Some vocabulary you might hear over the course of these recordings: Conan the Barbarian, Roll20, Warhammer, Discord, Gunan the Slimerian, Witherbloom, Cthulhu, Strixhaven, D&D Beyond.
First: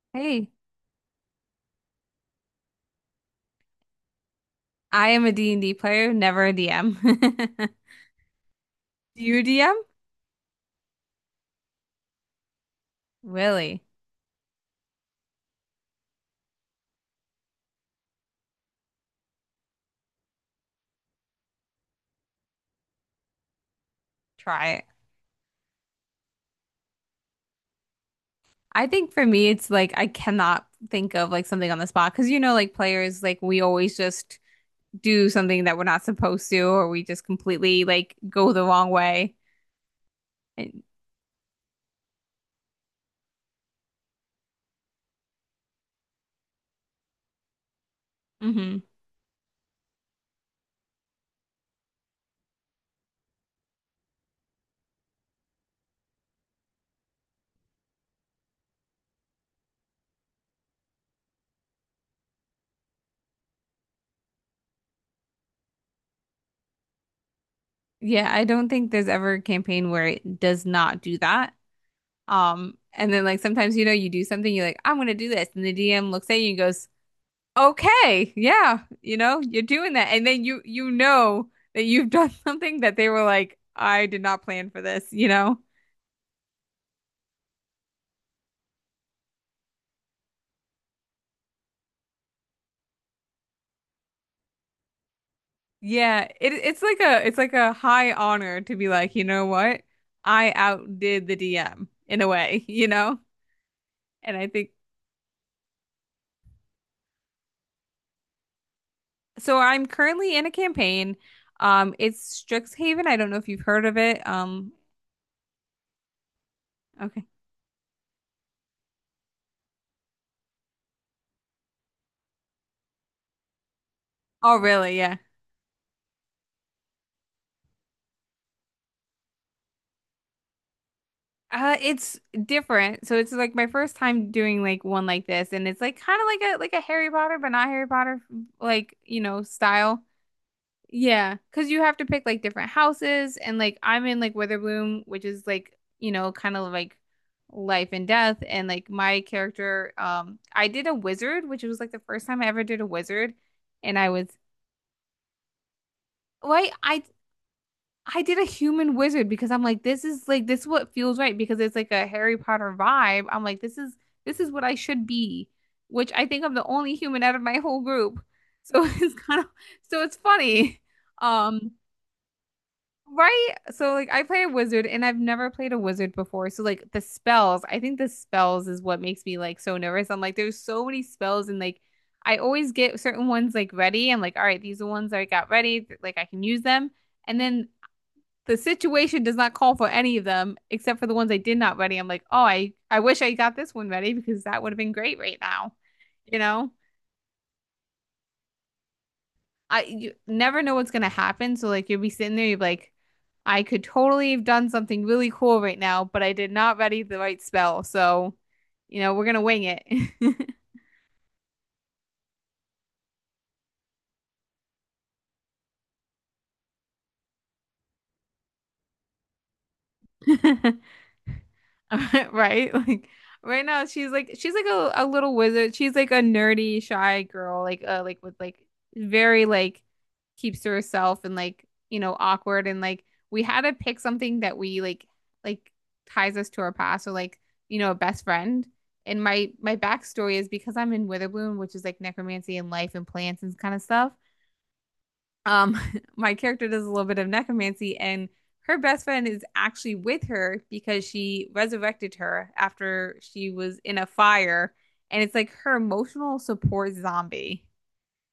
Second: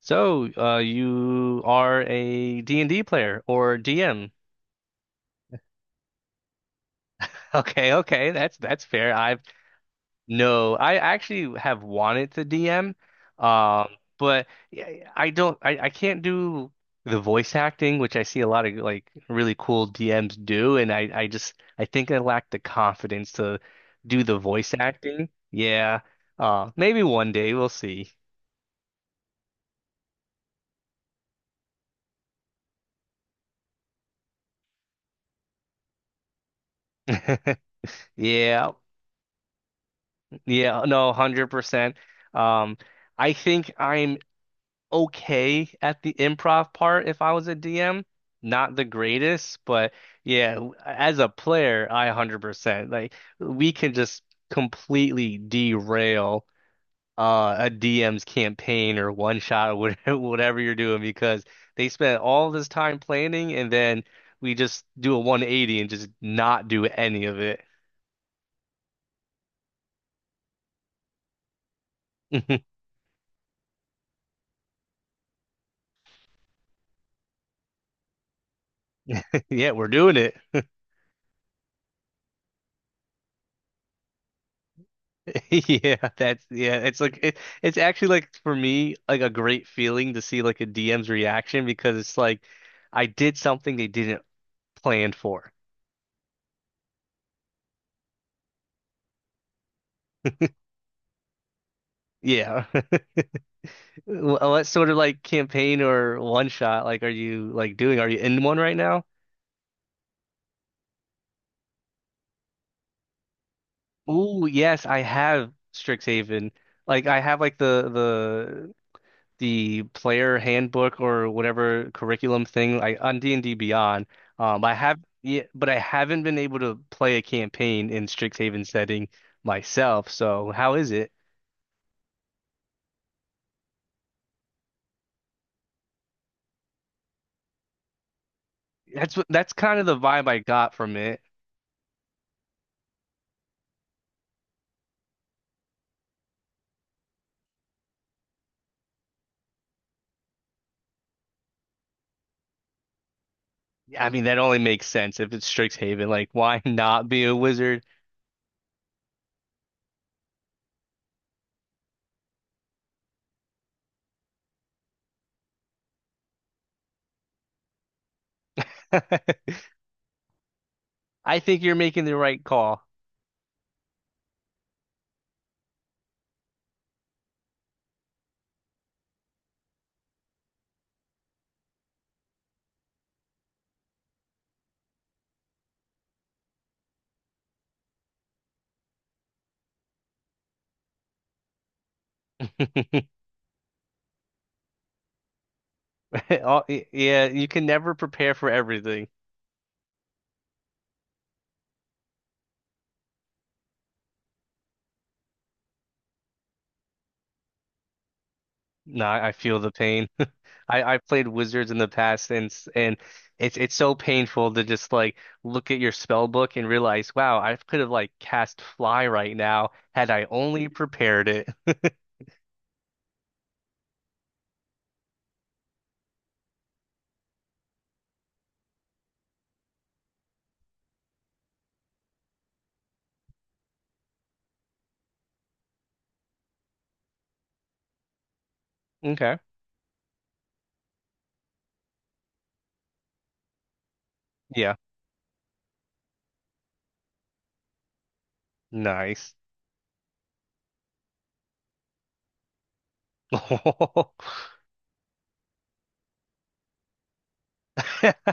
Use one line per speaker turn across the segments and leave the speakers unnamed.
So,
Hey,
you are a D and d player or DM.
I am a D and D player, never a DM.
Okay, okay, that's fair.
Do
I've
you DM?
No, I actually have wanted to DM,
Really?
um, but yeah, I don't, I can't do the voice acting, which I see a lot of like really cool DMs do, and I just, I think I lack the confidence to do the
Try
voice
it.
acting. Yeah, maybe one day we'll see.
I think for me, it's like I cannot think of like something on the spot because like players, like we always just do something that we're not supposed to, or we just completely like go the
Yeah.
wrong way. And,
Yeah, no, 100%. Um, I think I'm okay at the improv part if I was a DM. Not
hmm.
the greatest, but yeah, as a player, I 100%. Like we can just completely derail a DM's campaign or one shot or whatever, whatever you're doing because they spent all this time planning and then we just do a 180 and just not do any of it.
Yeah, I don't think there's ever a campaign where it does not do that. And then like sometimes you know you do something, you're like, I'm gonna do this, and the DM looks at you and goes, okay, yeah, you're
Yeah, we're
doing that.
doing
And
it.
then you you know that you've done something that they were like, I did not plan for this, you know?
Yeah, that's yeah. It's like it's actually like for me like a great feeling to see like a DM's reaction because it's like I did something they didn't plan for.
Yeah, it's like a high honor to be like, you know what? I outdid the DM in a way,
Yeah.
you know? And I
What
think
sort of like campaign or one shot like are you like doing? Are you in one right now?
so I'm currently in a campaign. It's Strixhaven. I don't know if you've heard of it.
Ooh, yes, I have Strixhaven. Like I
Okay.
have like the player handbook or whatever curriculum thing like on D&D Beyond.
Oh,
I
really?
have,
Yeah.
yeah, but I haven't been able to play a campaign in Strixhaven setting myself. So how is it?
It's different. So it's like my first time doing like one like this, and it's like kind of like a Harry Potter, but not Harry Potter like,
That's kind of the
style.
vibe I got from it.
Yeah, 'cause you have to pick like different houses and like I'm in like Witherbloom, which is like, kind of like life and death and like my character I did a wizard, which was like the first time I ever did a wizard and
Yeah, I
I
mean,
was
that only makes sense if it's Strixhaven. Like, why
well, I, I
not be a wizard?
I did a human wizard because I'm like this is what feels right because it's like a Harry Potter vibe. I'm like, this is what I should be, which I think I'm the only human out of my whole group. So it's kind of so it's funny.
I think
Um,
you're making the right call.
right? So like I play a wizard and I've never played a wizard before. So like the spells, I think the spells is what makes me like so nervous. I'm like, there's so many spells and like I always get certain ones like ready. I'm like, all right, these are ones that I got ready, like I can use them. And then the situation does not call for any of them except for the ones I did not ready. I'm like, oh, I wish I got this one ready because that would have been great right now. You
Oh,
know,
yeah, you can never prepare for everything.
you never know what's gonna happen. So like you'll be sitting there, you're like, I could totally have done something really cool right now, but I did not ready the right spell. So,
No,
we're
I
gonna
feel
wing
the
it.
pain. I played Wizards in the past and it's so painful to just like look at your spell book and realize, wow, I could have like cast fly right now had I only prepared it.
Right? Like right now she's like a little wizard. She's like a nerdy, shy girl, like like with like very like keeps to herself and like, awkward and like we had to pick something that we like ties us to our past or like, a best friend. And
Okay.
my backstory is because I'm in Witherbloom, which is like necromancy and life and plants and kind of stuff
Yeah.
um my character does a little bit of necromancy and her best friend
Nice.
is actually with her because she resurrected her after she was in a fire, and it's like her emotional support zombie.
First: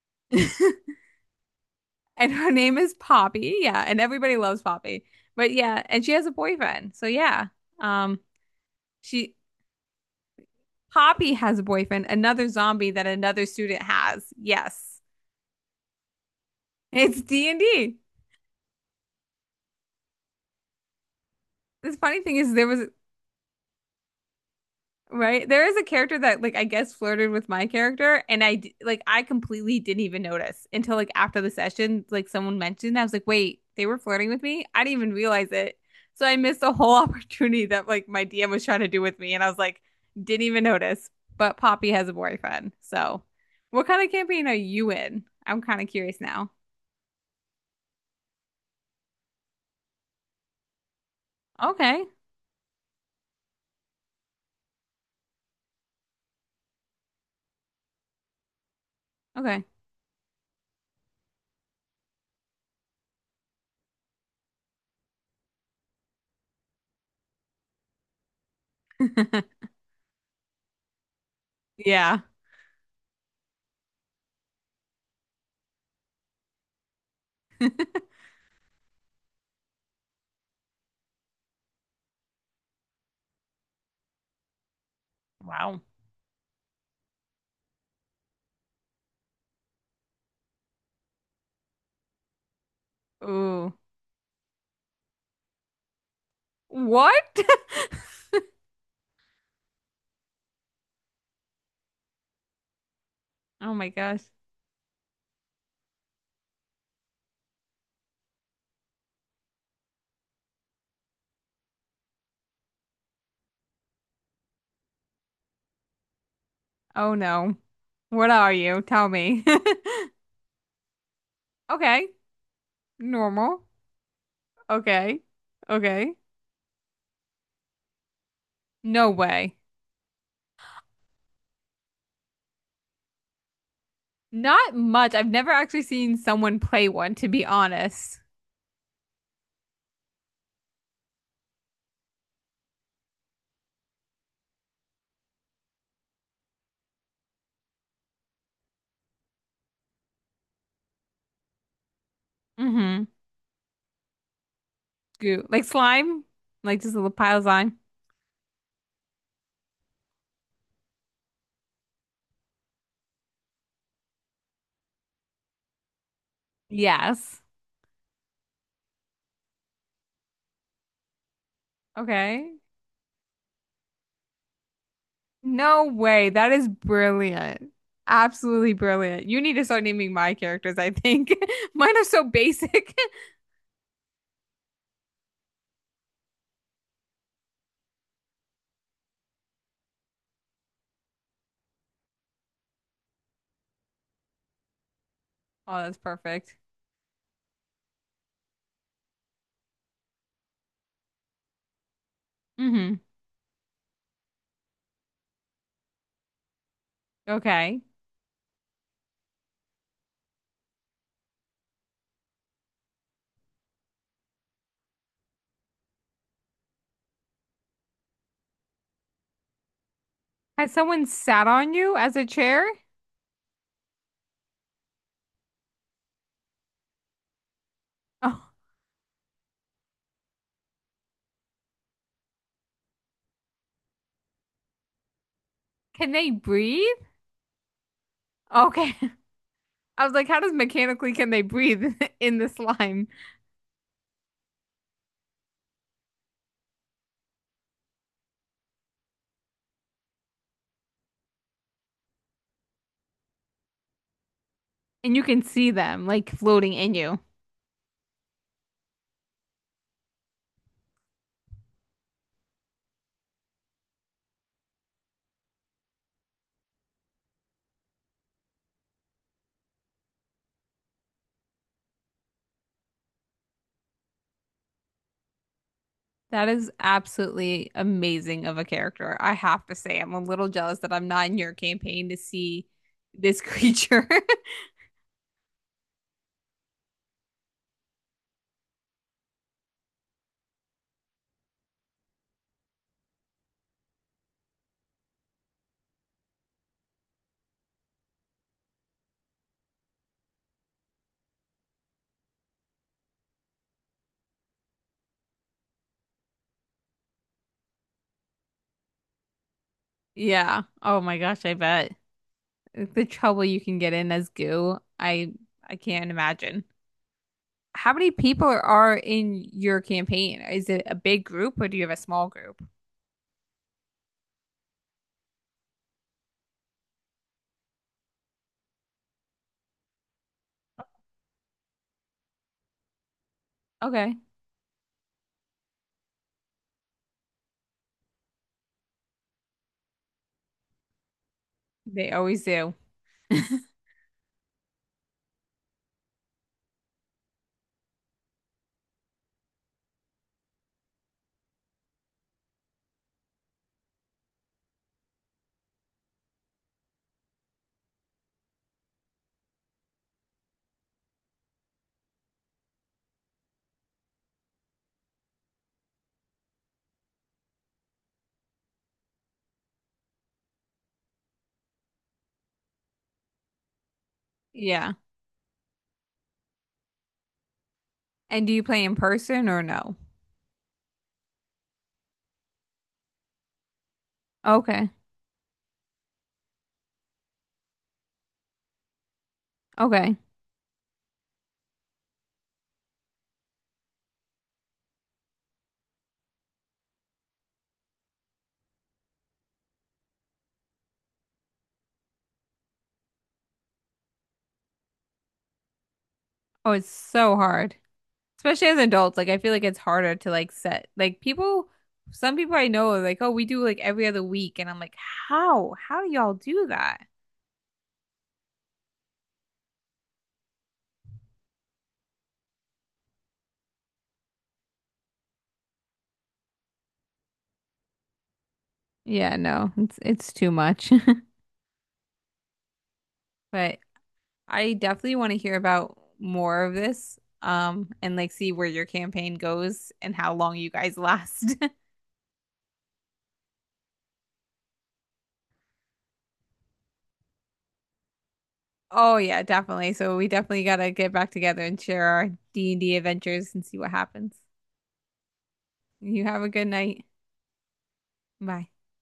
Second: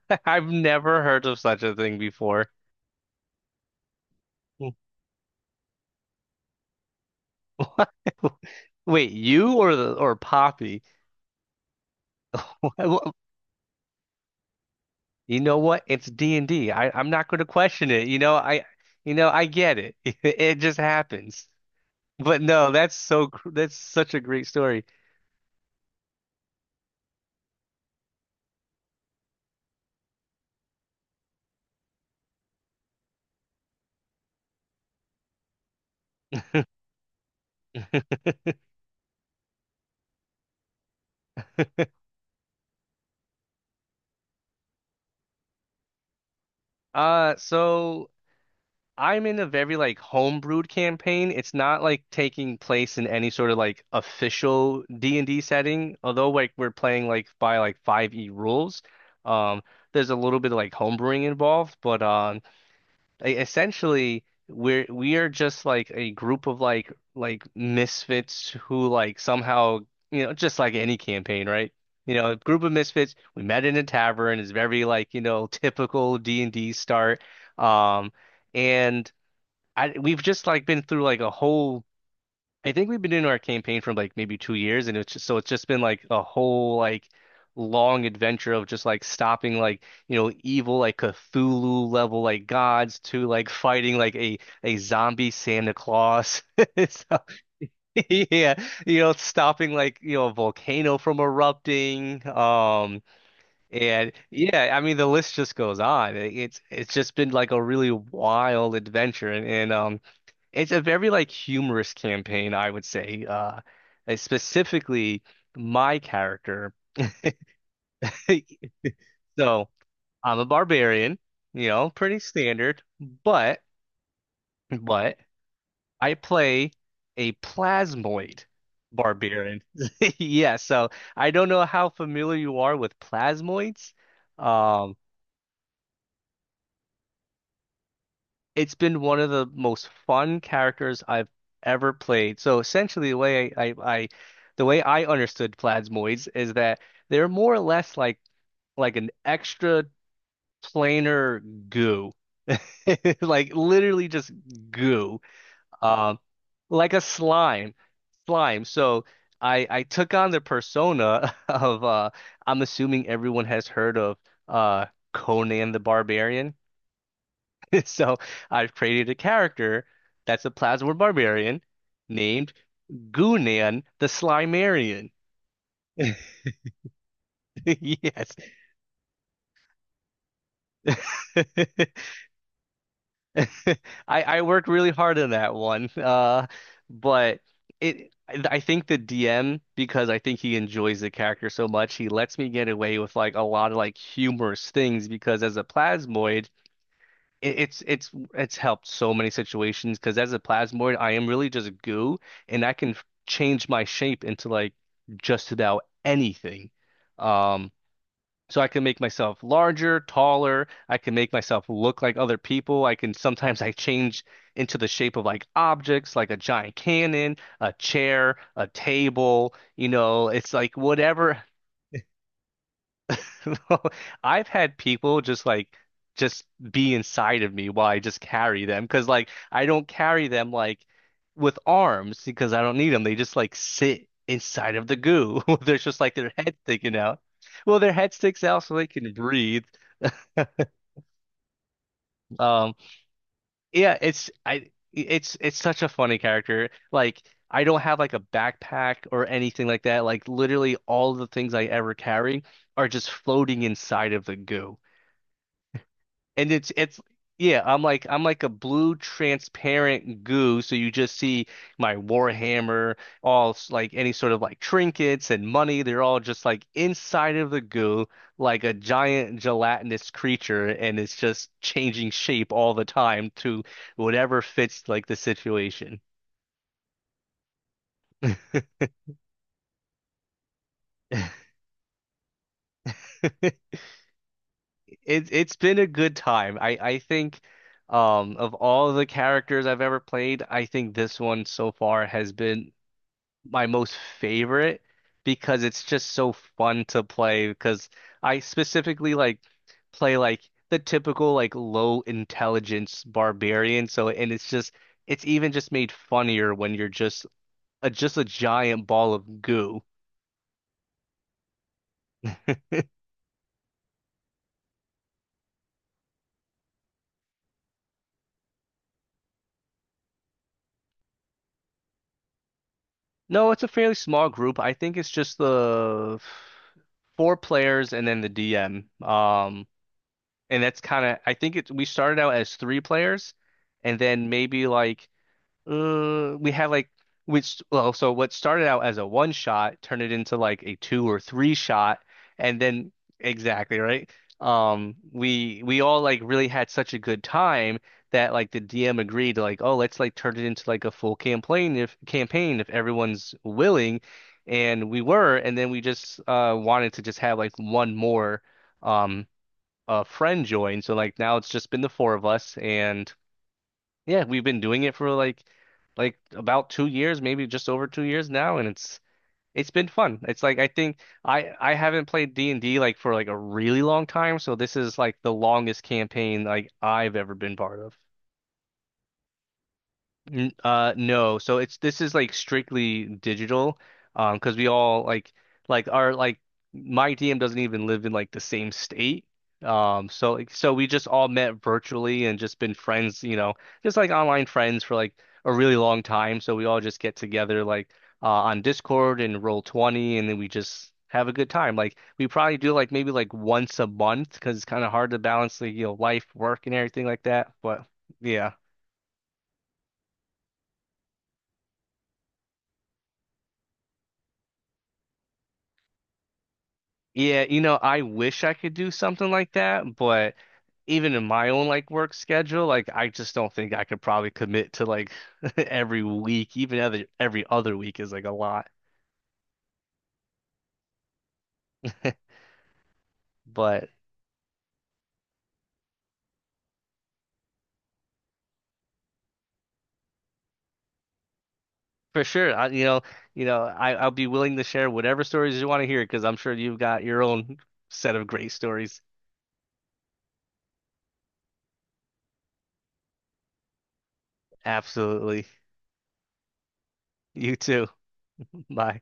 I've
And
never heard of such a thing before.
her name is Poppy. Yeah, and everybody loves Poppy, but yeah, and she has a boyfriend, so yeah. um
Wait,
she
you or the or Poppy?
Poppy has a boyfriend, another zombie that another student has. Yes,
You know what? It's D&D. Am
it's
not going to question
D&D.
it. You know, I get it. It just happens.
The funny thing
But
is there
no,
was—
that's that's such a great story.
Right? There is a character that like I guess flirted with my character, and like I completely didn't even notice until like after the session like someone mentioned it. I was like, "Wait, they were flirting with me? I didn't even realize it." So I missed a whole opportunity that like my DM was trying to do with me, and I was like, "Didn't even notice." But Poppy has a boyfriend. So, what kind of campaign are you in? I'm kind of curious now.
So I'm in a very like homebrewed campaign. It's not like
Okay.
taking place in any sort of like official D&D setting, although like we're playing like by like 5e rules. Um,
Okay.
there's a little bit of like homebrewing involved, but essentially we are just like a group of like misfits who like somehow, you know, just like any campaign, right, you
Yeah.
know, a group of misfits we met in a tavern is very like, you know, typical D&D start. um and I we've just like been through like a whole. I think we've been doing our campaign for like maybe 2 years, and it's just, so it's just
Wow.
been like a whole like long adventure of just like stopping like, you know, evil like Cthulhu level like gods to like
Ooh.
fighting like a zombie Santa Claus. So,
What?
yeah, you know, stopping like, you know, a volcano from erupting.
Oh my
And
gosh.
yeah, I mean the list just goes on. It's just been like a really wild adventure, and, and. It's a very like humorous campaign, I would say. Specifically my character.
Oh no. What are you? Tell me.
So I'm a barbarian, you know,
Okay.
pretty standard, but
Normal.
but
Okay.
I
Okay.
play a plasmoid
No way.
barbarian. Yeah, so I don't know how familiar you are with plasmoids.
Not
Um,
much. I've never actually seen someone play one, to be honest.
it's been one of the most fun characters I've ever played. So essentially, the way I understood Plasmoids is that they're more or less like an extra planar goo,
Mm-hmm.
like literally just goo,
Goo. Like
um,
slime? Like
like
just a
a
little pile of slime?
slime. So I took on the persona of I'm assuming everyone has heard of uh Conan the Barbarian.
Yes.
So I've created a character that's a plasmid barbarian named
Okay.
Gunan the Slimerian.
No way. That is brilliant.
Yes.
Absolutely brilliant. You need to start naming my characters, I think. Mine are so basic.
I worked really hard on that one. But it I think the DM, because I think he enjoys the character so much, he lets me get away with like a lot of like humorous things because as a
Oh, that's
plasmoid,
perfect.
it's helped so many situations because as a plasmoid, I am really just goo, and I can
Mm-hmm.
change my shape into like just about anything. Um,
Okay.
so I can make myself larger, taller. I can make myself look like other people. I can Sometimes I change into the shape of like objects, like a giant cannon, a chair, a table. You know, it's
Has
like
someone
whatever.
sat on you as a chair?
I've had people just be inside of me while I just
Oh,
carry them because like I don't carry them like with arms because I don't need them. They just like sit inside of the goo. There's just
can
like
they
their head
breathe?
sticking out. Well, their head sticks out so they
Okay.
can breathe.
I was like, how does mechanically can they breathe in the
Um,
slime?
yeah, it's I it's such a funny character. Like I don't have like a backpack or anything like that. Like literally all the things I ever carry are just floating inside of the goo.
And you can see them like
And
floating in
it's
you.
yeah, I'm like a blue transparent goo, so you just see my Warhammer, all like any sort of like trinkets and money, they're all just like inside of the goo, like a giant gelatinous creature, and it's just changing shape all the time to whatever fits like the situation.
That is absolutely amazing of a character. I have to say, I'm a little jealous that I'm not in your campaign to see this creature.
It's been a good time. I think, of all the characters I've ever played, I think this one so far has been my most favorite because it's just so fun to play because I specifically like play like the typical like low intelligence barbarian, so, and it's just it's even just made funnier when you're just just a giant ball of goo.
Yeah. Oh my gosh, I bet. The trouble you can get in as goo, I can't imagine. How many people are in your campaign? Is it a big group or do you have a small group?
No, it's a fairly small group. I think it's just the four players and then the DM. And that's kind of, I think it we started out as three players and
Okay.
then maybe like we had like which well, so what started out as a one shot turned it into like a two or three shot,
They always
and
do.
then exactly right. We all like really had such a good time that like the DM agreed to like, oh, let's like turn it into like a full campaign, if everyone's willing, and we were, and then we just wanted to just have like one more um a friend join, so like now it's just been the four of us and. Yeah, we've been doing it for like about 2 years, maybe just over 2 years now, and it's been fun. It's like I think I haven't played D&D like for like a really long time, so this
Yeah.
is like the longest campaign like I've ever been part of.
And do you play in person or no?
N no, so it's this is like strictly digital, because we
Okay.
all like our like my DM doesn't even live in like the same state,
Okay.
so we just all met virtually and just been friends, you know, just like online friends for like a really long time. So we all just get together like on Discord and Roll20, and then we just have a good time. Like we probably do like maybe like once a month because it's kind of hard to balance like, you know, life, work,
Oh,
and
it's
everything like
so
that.
hard.
But yeah.
Especially as adults, like I feel like it's harder to like set like people, some people I know are like, "Oh, we do like every other week." And I'm like, "How? How do y'all do that?"
Yeah, you know, I wish I could do something like that, but even in my own like work schedule, like I just don't think I could probably commit to like every week, even other every other week is like a lot.
Yeah, no. It's too much. But
But
I definitely want to hear about more of this, and like see where your campaign goes and how long you guys last.
for sure, I, you know, I I'll be willing to share whatever stories you want to hear because I'm sure you've got your own set of great stories.
Oh yeah, definitely. So we definitely gotta get back together and share our D&D adventures and see what happens.
Absolutely.
You have a good night.
You too.
Bye.
Bye.